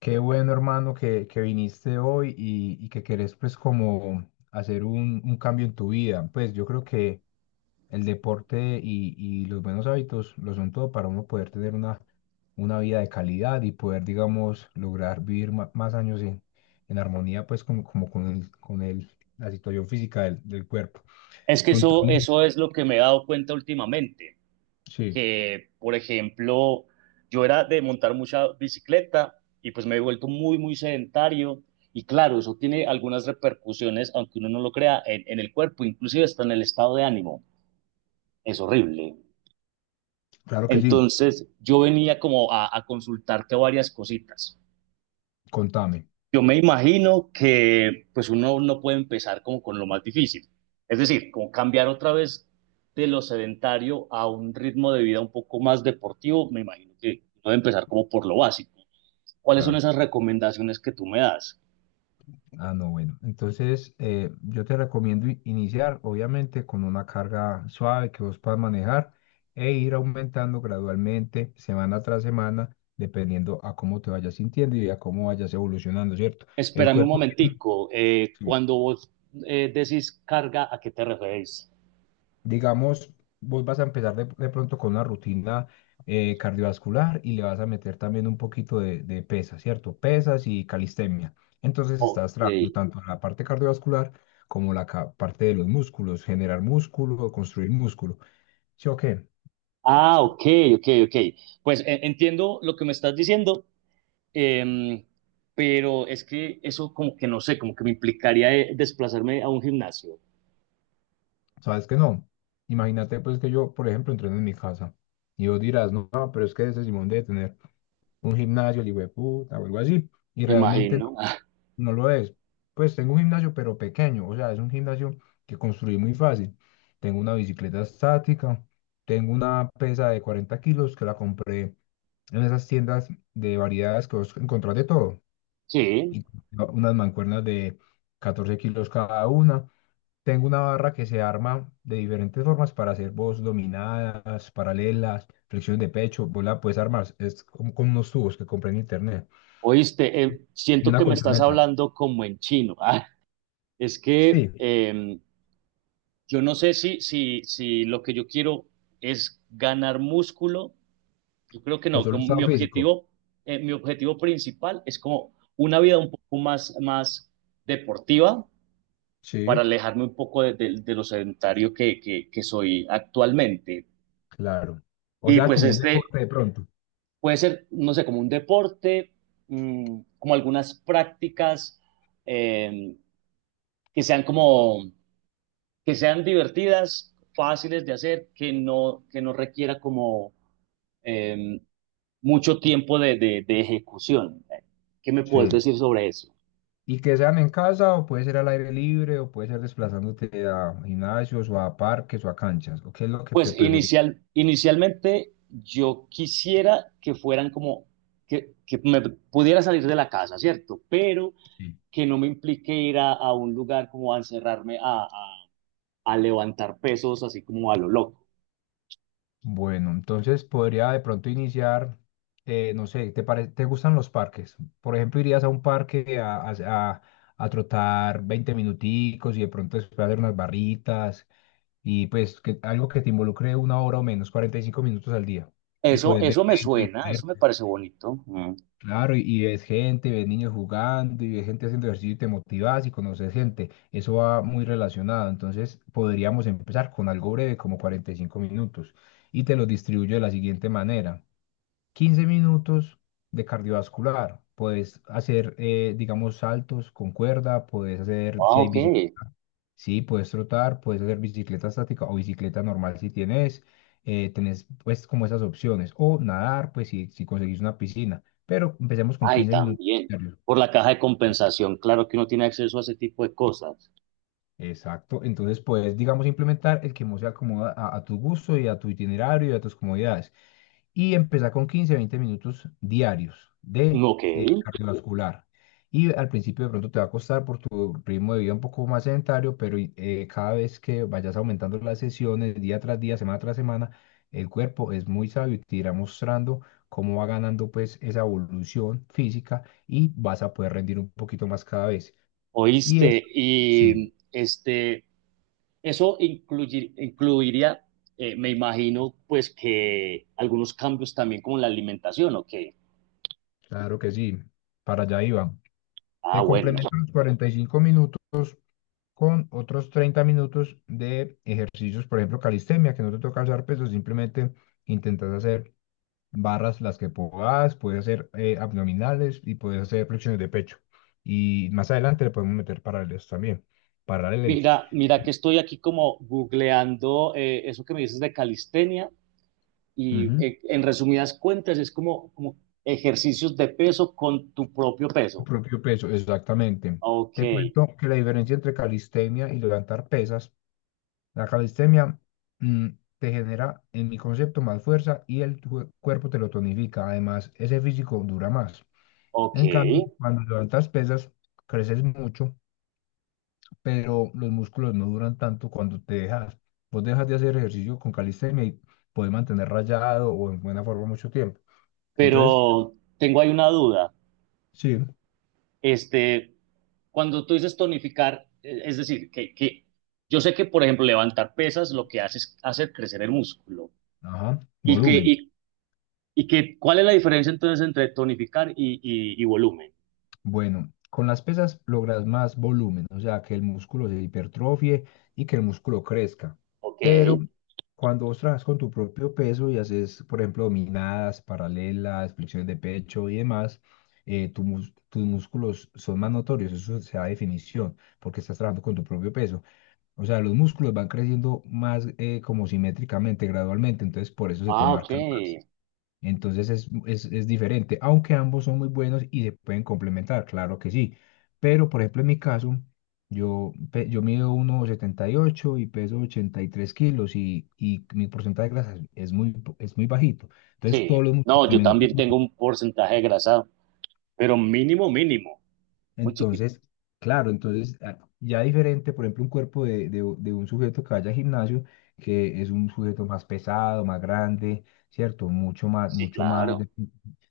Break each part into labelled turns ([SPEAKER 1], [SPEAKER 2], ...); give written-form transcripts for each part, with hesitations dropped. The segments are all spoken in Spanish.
[SPEAKER 1] Qué bueno, hermano, que viniste hoy y que querés pues como hacer un cambio en tu vida. Pues yo creo que el deporte y los buenos hábitos lo son todo para uno poder tener una vida de calidad y poder, digamos, lograr vivir más años en armonía pues como con con la situación física del cuerpo.
[SPEAKER 2] Es que eso,
[SPEAKER 1] Contame.
[SPEAKER 2] eso es lo que me he dado cuenta últimamente,
[SPEAKER 1] Sí,
[SPEAKER 2] que por ejemplo, yo era de montar mucha bicicleta y pues me he vuelto muy, muy sedentario y claro, eso tiene algunas repercusiones, aunque uno no lo crea, en el cuerpo, inclusive hasta en el estado de ánimo. Es horrible.
[SPEAKER 1] claro que sí,
[SPEAKER 2] Entonces yo venía como a consultarte varias cositas.
[SPEAKER 1] contame,
[SPEAKER 2] Yo me imagino que pues uno no puede empezar como con lo más difícil, es decir, como cambiar otra vez de lo sedentario a un ritmo de vida un poco más deportivo, me imagino que uno debe empezar como por lo básico. ¿Cuáles son
[SPEAKER 1] claro.
[SPEAKER 2] esas recomendaciones que tú me das?
[SPEAKER 1] Ah, no, bueno. Entonces, yo te recomiendo iniciar, obviamente, con una carga suave que vos puedas manejar e ir aumentando gradualmente, semana tras semana, dependiendo a cómo te vayas sintiendo y a cómo vayas evolucionando, ¿cierto? El
[SPEAKER 2] Espérame un
[SPEAKER 1] cuerpo,
[SPEAKER 2] momentico,
[SPEAKER 1] sí,
[SPEAKER 2] cuando vos decís carga, ¿a qué te referís?
[SPEAKER 1] digamos, vos vas a empezar de pronto con una rutina cardiovascular y le vas a meter también un poquito de pesas, ¿cierto? Pesas y calistenia. Entonces
[SPEAKER 2] Ok.
[SPEAKER 1] estás trabajando tanto en la parte cardiovascular como la parte de los músculos, generar músculo, construir músculo. ¿Sí o qué?
[SPEAKER 2] Ah, ok, ok, ok. Pues entiendo lo que me estás diciendo, Em, pero es que eso como que no sé, como que me implicaría desplazarme a un gimnasio,
[SPEAKER 1] ¿Sabes que no? Imagínate pues que yo, por ejemplo, entreno en mi casa y vos dirás, no, no, pero es que ese Simón debe tener un gimnasio, el hijo de puta o algo así. Y
[SPEAKER 2] me
[SPEAKER 1] realmente
[SPEAKER 2] imagino.
[SPEAKER 1] no lo es. Pues tengo un gimnasio, pero pequeño, o sea, es un gimnasio que construí muy fácil. Tengo una bicicleta estática, tengo una pesa de 40 kilos que la compré en esas tiendas de variedades que vos encontrás de todo.
[SPEAKER 2] Sí,
[SPEAKER 1] Y unas mancuernas de 14 kilos cada una. Tengo una barra que se arma de diferentes formas para hacer vos dominadas, paralelas, flexiones de pecho. Vos la puedes armar, es como con unos tubos que compré en internet.
[SPEAKER 2] oíste,
[SPEAKER 1] Y
[SPEAKER 2] siento
[SPEAKER 1] una
[SPEAKER 2] que me estás
[SPEAKER 1] colchoneta.
[SPEAKER 2] hablando como en chino. Ah, es que
[SPEAKER 1] Sí,
[SPEAKER 2] yo no sé si lo que yo quiero es ganar músculo. Yo creo que
[SPEAKER 1] o
[SPEAKER 2] no,
[SPEAKER 1] solo
[SPEAKER 2] como
[SPEAKER 1] estado físico.
[SPEAKER 2] mi objetivo principal es como una vida un poco más, más deportiva para
[SPEAKER 1] Sí,
[SPEAKER 2] alejarme un poco de lo sedentario que soy actualmente.
[SPEAKER 1] claro. O
[SPEAKER 2] Y
[SPEAKER 1] sea,
[SPEAKER 2] pues
[SPEAKER 1] como un
[SPEAKER 2] este
[SPEAKER 1] deporte de pronto.
[SPEAKER 2] puede ser, no sé, como un deporte, como algunas prácticas eh, que sean como, que sean divertidas, fáciles de hacer, que no requiera como eh, mucho tiempo de ejecución. ¿Qué me puedes
[SPEAKER 1] Sí.
[SPEAKER 2] decir sobre eso?
[SPEAKER 1] Y que sean en casa o puede ser al aire libre o puede ser desplazándote a gimnasios o a parques o a canchas. ¿O qué es lo que te
[SPEAKER 2] Pues
[SPEAKER 1] preferís?
[SPEAKER 2] inicialmente yo quisiera que fueran como, que me pudiera salir de la casa, ¿cierto? Pero
[SPEAKER 1] Sí.
[SPEAKER 2] que no me implique ir a un lugar como a encerrarme a levantar pesos así como a lo loco.
[SPEAKER 1] Bueno, entonces podría de pronto iniciar, no sé, te gustan los parques? Por ejemplo, irías a un parque a trotar 20 minuticos y de pronto después hacer unas barritas y pues que, algo que te involucre una hora o menos, 45 minutos al día. Y
[SPEAKER 2] Eso,
[SPEAKER 1] puedes ver
[SPEAKER 2] eso me
[SPEAKER 1] gente,
[SPEAKER 2] suena, eso me parece bonito. Mm.
[SPEAKER 1] claro, y ves gente, ves niños jugando y ves gente haciendo ejercicio y te motivas y conoces gente. Eso va muy relacionado. Entonces podríamos empezar con algo breve como 45 minutos y te lo distribuyo de la siguiente manera. 15 minutos de cardiovascular. Puedes hacer, digamos, saltos con cuerda, puedes hacer,
[SPEAKER 2] Ah,
[SPEAKER 1] si hay
[SPEAKER 2] ok.
[SPEAKER 1] bicicleta, sí, puedes trotar, puedes hacer bicicleta estática o bicicleta normal si tenés pues como esas opciones. O nadar, pues si conseguís una piscina. Pero empecemos con
[SPEAKER 2] Ay,
[SPEAKER 1] 15 minutos
[SPEAKER 2] también.
[SPEAKER 1] diarios.
[SPEAKER 2] Por la caja de compensación, claro que uno tiene acceso a ese tipo de cosas.
[SPEAKER 1] Exacto. Entonces puedes, digamos, implementar el que más se acomoda a tu gusto y a tu itinerario y a tus comodidades. Y empezar con 15, 20 minutos diarios de
[SPEAKER 2] Ok,
[SPEAKER 1] cardiovascular. Y al principio de pronto te va a costar por tu ritmo de vida un poco más sedentario, pero cada vez que vayas aumentando las sesiones día tras día, semana tras semana, el cuerpo es muy sabio y te irá mostrando cómo va ganando pues esa evolución física y vas a poder rendir un poquito más cada vez. Y eso,
[SPEAKER 2] oíste.
[SPEAKER 1] sí,
[SPEAKER 2] Y este, eso incluiría, me imagino, pues que algunos cambios también como en la alimentación, ok.
[SPEAKER 1] claro que sí, para allá iba.
[SPEAKER 2] Ah,
[SPEAKER 1] Te
[SPEAKER 2] bueno.
[SPEAKER 1] complemento los 45 minutos con otros 30 minutos de ejercicios, por ejemplo, calistenia, que no te toca alzar pesos, simplemente intentas hacer barras las que puedas, puedes hacer abdominales y puedes hacer flexiones de pecho. Y más adelante le podemos meter paralelas también, paralelas.
[SPEAKER 2] Mira, mira que estoy aquí como googleando eso que me dices de calistenia y
[SPEAKER 1] Ujú.
[SPEAKER 2] en resumidas cuentas es como ejercicios de peso con tu propio
[SPEAKER 1] Tu
[SPEAKER 2] peso.
[SPEAKER 1] propio peso, exactamente.
[SPEAKER 2] Ok,
[SPEAKER 1] Te cuento que la diferencia entre calistenia y levantar pesas, la calistenia mm, te genera, en mi concepto, más fuerza y el cuerpo te lo tonifica. Además, ese físico dura más.
[SPEAKER 2] ok,
[SPEAKER 1] En cambio, cuando levantas pesas, creces mucho, pero los músculos no duran tanto cuando te dejas. Vos dejas de hacer ejercicio con calistenia y puedes mantener rayado o en buena forma mucho tiempo. Entonces,
[SPEAKER 2] pero tengo ahí una duda.
[SPEAKER 1] sí,
[SPEAKER 2] Este, cuando tú dices tonificar, es decir, que yo sé que, por ejemplo, levantar pesas lo que hace es hacer crecer el músculo.
[SPEAKER 1] ajá,
[SPEAKER 2] ¿Y que,
[SPEAKER 1] volumen.
[SPEAKER 2] y, y que cuál es la diferencia entonces entre tonificar y volumen?
[SPEAKER 1] Bueno, con las pesas logras más volumen, o sea, que el músculo se hipertrofie y que el músculo crezca.
[SPEAKER 2] Ok.
[SPEAKER 1] Pero cuando vos trabajas con tu propio peso y haces, por ejemplo, dominadas, paralelas, flexiones de pecho y demás, tus músculos son más notorios, eso se da definición, porque estás trabajando con tu propio peso. O sea, los músculos van creciendo más como simétricamente, gradualmente, entonces por eso se te
[SPEAKER 2] Ah, ok.
[SPEAKER 1] marcan más. Entonces es diferente, aunque ambos son muy buenos y se pueden complementar, claro que sí. Pero, por ejemplo, en mi caso, yo mido 1,78 y peso 83 kilos y mi porcentaje de grasa es muy bajito. Entonces todos
[SPEAKER 2] Sí.
[SPEAKER 1] los músculos
[SPEAKER 2] No,
[SPEAKER 1] se
[SPEAKER 2] yo
[SPEAKER 1] me notan.
[SPEAKER 2] también tengo un porcentaje de grasa, pero mínimo, mínimo. Muy chiquito.
[SPEAKER 1] Entonces, claro, entonces ya diferente, por ejemplo, un cuerpo de un sujeto que vaya al gimnasio, que es un sujeto más pesado, más grande, ¿cierto?
[SPEAKER 2] Sí,
[SPEAKER 1] Mucho más,
[SPEAKER 2] claro.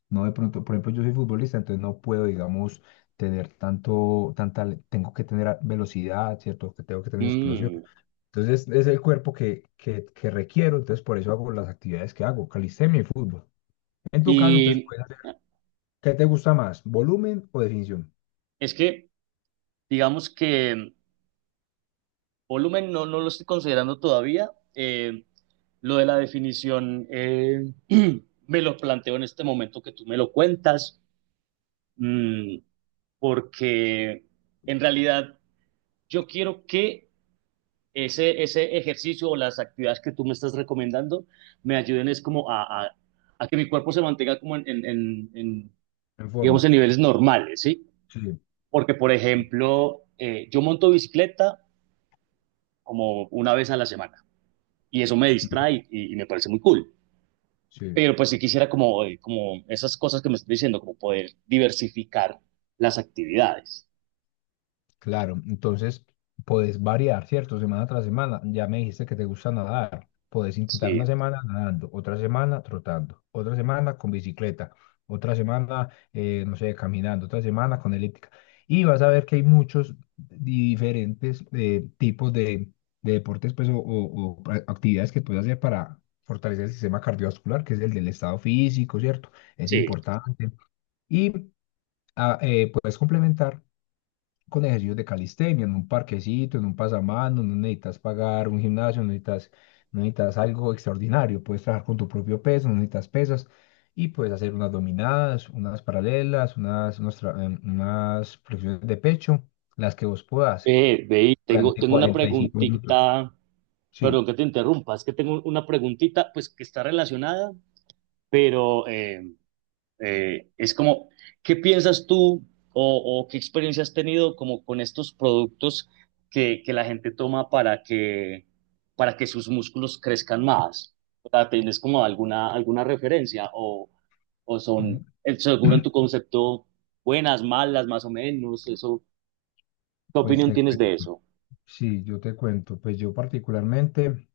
[SPEAKER 1] no de pronto, por ejemplo, yo soy futbolista, entonces no puedo, digamos, tener tanto, tanta, tengo que tener velocidad, ¿cierto? Que tengo que tener explosión.
[SPEAKER 2] Mm.
[SPEAKER 1] Entonces, es el cuerpo que requiero, entonces por eso hago las actividades que hago, calistenia y fútbol. En tu caso, entonces,
[SPEAKER 2] Y
[SPEAKER 1] ¿qué te gusta más, volumen o definición?
[SPEAKER 2] es que, digamos que volumen no lo estoy considerando todavía. Lo de la definición me lo planteo en este momento que tú me lo cuentas, mm, porque en realidad yo quiero que ese ejercicio o las actividades que tú me estás recomendando me ayuden es como a que mi cuerpo se mantenga como en,
[SPEAKER 1] En
[SPEAKER 2] digamos,
[SPEAKER 1] forma.
[SPEAKER 2] en niveles normales, ¿sí?
[SPEAKER 1] Sí. Ujú.
[SPEAKER 2] Porque, por ejemplo, yo monto bicicleta como una vez a la semana y eso me distrae y me parece muy cool.
[SPEAKER 1] Sí,
[SPEAKER 2] Pero pues si quisiera como esas cosas que me estás diciendo, como poder diversificar las actividades.
[SPEAKER 1] claro. Entonces, podés variar, ¿cierto? Semana tras semana. Ya me dijiste que te gusta nadar. Podés intentar
[SPEAKER 2] Sí,
[SPEAKER 1] una semana nadando, otra semana trotando, otra semana con bicicleta, otra semana, no sé, caminando, otra semana con elíptica. Y vas a ver que hay muchos diferentes tipos de deportes pues, o actividades que puedes hacer para fortalecer el sistema cardiovascular, que es el del estado físico, ¿cierto? Es
[SPEAKER 2] sí.
[SPEAKER 1] importante. Y puedes complementar con ejercicios de calistenia, en un parquecito, en un pasamano, no necesitas pagar un gimnasio, no necesitas, algo extraordinario, puedes trabajar con tu propio peso, no necesitas pesas y puedes hacer unas dominadas, unas paralelas, unas, unos tra- em, unas flexiones de pecho, las que vos puedas
[SPEAKER 2] Ve, y tengo,
[SPEAKER 1] durante
[SPEAKER 2] tengo una
[SPEAKER 1] 45 minutos.
[SPEAKER 2] preguntita. Perdón
[SPEAKER 1] Sí.
[SPEAKER 2] que te interrumpa, es que tengo una preguntita, pues que está relacionada, pero es como, ¿qué piensas tú o qué experiencia has tenido como con estos productos que la gente toma para que sus músculos crezcan más? O sea, ¿tienes como alguna referencia o
[SPEAKER 1] Mm.
[SPEAKER 2] son, seguro en tu concepto, buenas, malas, más o menos? Eso, ¿qué
[SPEAKER 1] Pues
[SPEAKER 2] opinión
[SPEAKER 1] te
[SPEAKER 2] tienes
[SPEAKER 1] cuento.
[SPEAKER 2] de eso?
[SPEAKER 1] Sí, yo te cuento. Pues yo particularmente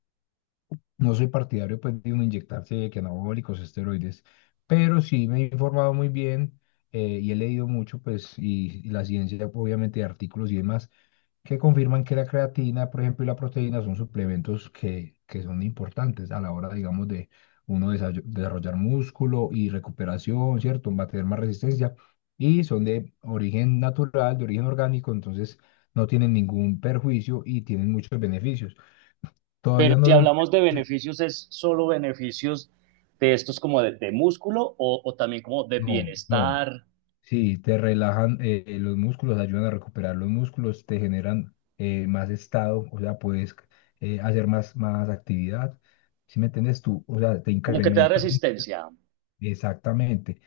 [SPEAKER 1] no soy partidario pues, de uno inyectarse que anabólicos, esteroides, pero sí me he informado muy bien y he leído mucho, pues, y la ciencia, obviamente, de artículos y demás que confirman que la creatina, por ejemplo, y la proteína son suplementos que son importantes a la hora, digamos, de uno desarrollar músculo y recuperación, ¿cierto? Va a tener más resistencia y son de origen natural, de origen orgánico, entonces no tienen ningún perjuicio y tienen muchos beneficios.
[SPEAKER 2] Pero
[SPEAKER 1] Todavía no
[SPEAKER 2] si
[SPEAKER 1] lo
[SPEAKER 2] hablamos de
[SPEAKER 1] empezamos,
[SPEAKER 2] beneficios, ¿es solo beneficios de estos como de músculo o también como de
[SPEAKER 1] no, no.
[SPEAKER 2] bienestar?
[SPEAKER 1] Sí, te relajan los músculos, ayudan a recuperar los músculos, te generan más estado, o sea, puedes hacer más actividad. Si me entiendes tú, o sea, te
[SPEAKER 2] Como que te da
[SPEAKER 1] incrementa.
[SPEAKER 2] resistencia. O
[SPEAKER 1] Exactamente.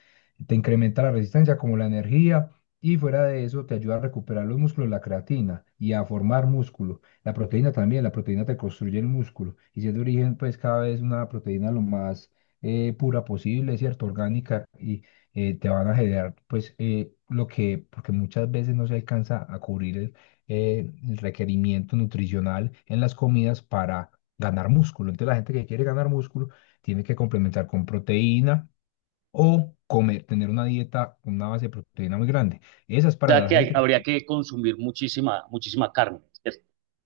[SPEAKER 1] Te incrementa la resistencia como la energía y fuera de eso te ayuda a recuperar los músculos, la creatina y a formar músculo. La proteína también, la proteína te construye el músculo y si es de origen pues cada vez una proteína lo más pura posible, ¿cierto? Orgánica y te van a generar pues lo que, porque muchas veces no se alcanza a cubrir el requerimiento nutricional en las comidas para ganar músculo. Entonces la gente que quiere ganar músculo tiene que complementar con proteína o comer, tener una dieta con una base de proteína muy grande. Esa es para
[SPEAKER 2] sea
[SPEAKER 1] la
[SPEAKER 2] que
[SPEAKER 1] gente que
[SPEAKER 2] habría
[SPEAKER 1] tiene,
[SPEAKER 2] que consumir muchísima, muchísima carne.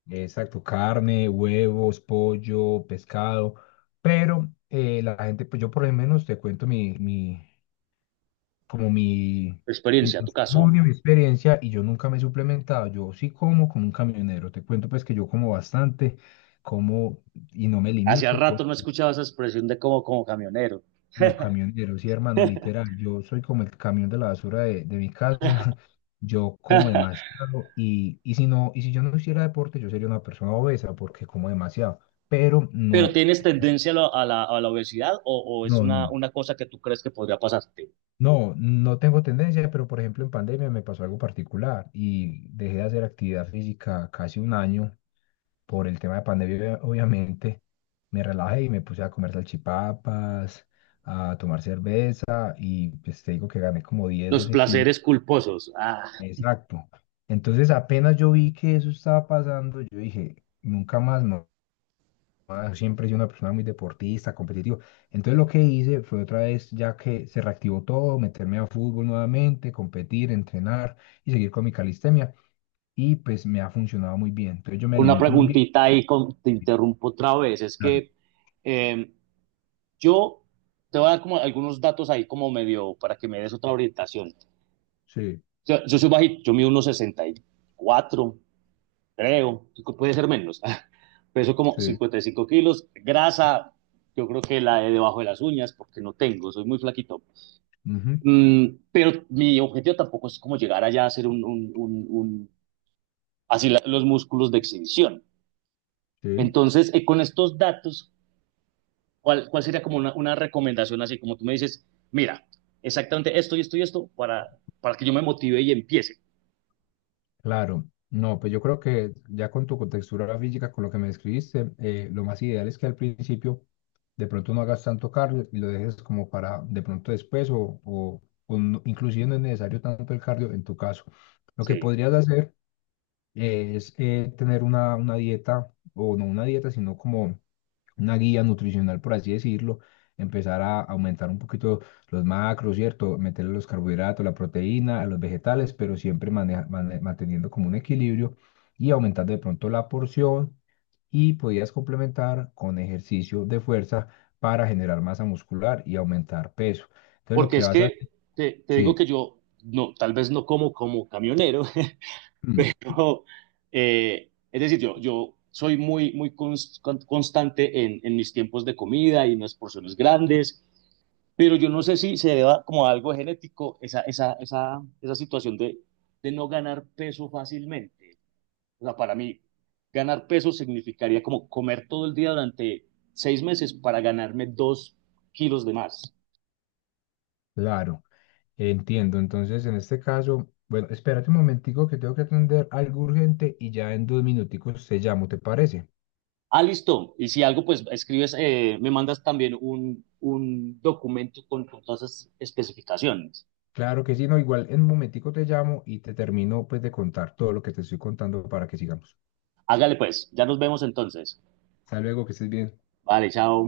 [SPEAKER 1] exacto, carne, huevos, pollo, pescado, pero la gente, pues yo por lo menos te cuento como mi
[SPEAKER 2] Experiencia, tu caso.
[SPEAKER 1] testimonio, mi experiencia, y yo nunca me he suplementado, yo sí como como un camionero, te cuento pues que yo como bastante, como y no me
[SPEAKER 2] Hacía
[SPEAKER 1] limito.
[SPEAKER 2] rato no escuchaba esa expresión de como camionero.
[SPEAKER 1] Como camionero, sí, hermano, literal. Yo soy como el camión de la basura de mi casa. Yo como demasiado y si no, y si yo no hiciera deporte, yo sería una persona obesa porque como demasiado. Pero
[SPEAKER 2] ¿Pero
[SPEAKER 1] no,
[SPEAKER 2] tienes tendencia a la obesidad o es
[SPEAKER 1] no,
[SPEAKER 2] una,
[SPEAKER 1] no.
[SPEAKER 2] una cosa que tú crees que podría pasarte?
[SPEAKER 1] No, no tengo tendencia, pero por ejemplo en pandemia me pasó algo particular y dejé de hacer actividad física casi un año por el tema de pandemia, obviamente. Me relajé y me puse a comer salchipapas, a tomar cerveza y pues te digo que gané como 10,
[SPEAKER 2] Los
[SPEAKER 1] 12 kilos.
[SPEAKER 2] placeres culposos. Ah,
[SPEAKER 1] Exacto. Entonces apenas yo vi que eso estaba pasando, yo dije, nunca más. Siempre he sido una persona muy deportista, competitiva. Entonces lo que hice fue otra vez, ya que se reactivó todo, meterme a fútbol nuevamente, competir, entrenar y seguir con mi calistenia. Y pues me ha funcionado muy bien. Entonces yo me
[SPEAKER 2] una
[SPEAKER 1] alimento muy bien.
[SPEAKER 2] preguntita ahí, te interrumpo otra vez. Es
[SPEAKER 1] Ah,
[SPEAKER 2] que eh, yo te voy a dar como algunos datos ahí como medio para que me des otra orientación.
[SPEAKER 1] sí,
[SPEAKER 2] Yo soy bajito, yo mido unos cuatro creo, puede ser menos. Peso como
[SPEAKER 1] sí,
[SPEAKER 2] 55 kilos, grasa, yo creo que la de debajo de las uñas, porque no tengo, soy muy flaquito.
[SPEAKER 1] ujú,
[SPEAKER 2] Pero mi objetivo tampoco es como llegar allá a ser un así los músculos de exhibición.
[SPEAKER 1] sí.
[SPEAKER 2] Entonces, con estos datos, cuál sería como una recomendación así? Como tú me dices, mira, exactamente esto y esto y esto para que yo me motive y empiece.
[SPEAKER 1] Claro, no, pues yo creo que ya con tu contextura física, con lo que me describiste, lo más ideal es que al principio de pronto no hagas tanto cardio y lo dejes como para de pronto después o inclusive no es necesario tanto el cardio en tu caso. Lo que
[SPEAKER 2] Sí.
[SPEAKER 1] podrías hacer es tener una, dieta, o no una dieta, sino como una guía nutricional, por así decirlo, empezar a aumentar un poquito los macros, ¿cierto? Meterle los carbohidratos, la proteína, a los vegetales, pero siempre manteniendo como un equilibrio y aumentando de pronto la porción y podías complementar con ejercicio de fuerza para generar masa muscular y aumentar peso. Entonces lo
[SPEAKER 2] Porque
[SPEAKER 1] que
[SPEAKER 2] es
[SPEAKER 1] vas a
[SPEAKER 2] que
[SPEAKER 1] hacer,
[SPEAKER 2] te digo
[SPEAKER 1] sí,
[SPEAKER 2] que yo, no, tal vez no como como camionero,
[SPEAKER 1] mm,
[SPEAKER 2] pero es decir, yo soy muy, muy constante en mis tiempos de comida y unas porciones grandes, pero yo no sé si se deba como a algo genético esa situación de no ganar peso fácilmente. O sea, para mí, ganar peso significaría como comer todo el día durante 6 meses para ganarme 2 kilos de más.
[SPEAKER 1] claro, entiendo. Entonces en este caso, bueno, espérate un momentico que tengo que atender algo urgente y ya en 2 minuticos te llamo, ¿te parece?
[SPEAKER 2] Ah, listo. Y si algo, pues escribes, me mandas también un documento con todas esas especificaciones.
[SPEAKER 1] Claro que sí, no, igual en un momentico te llamo y te termino pues de contar todo lo que te estoy contando para que sigamos.
[SPEAKER 2] Hágale pues, ya nos vemos entonces.
[SPEAKER 1] Hasta luego, que estés bien.
[SPEAKER 2] Vale, chao.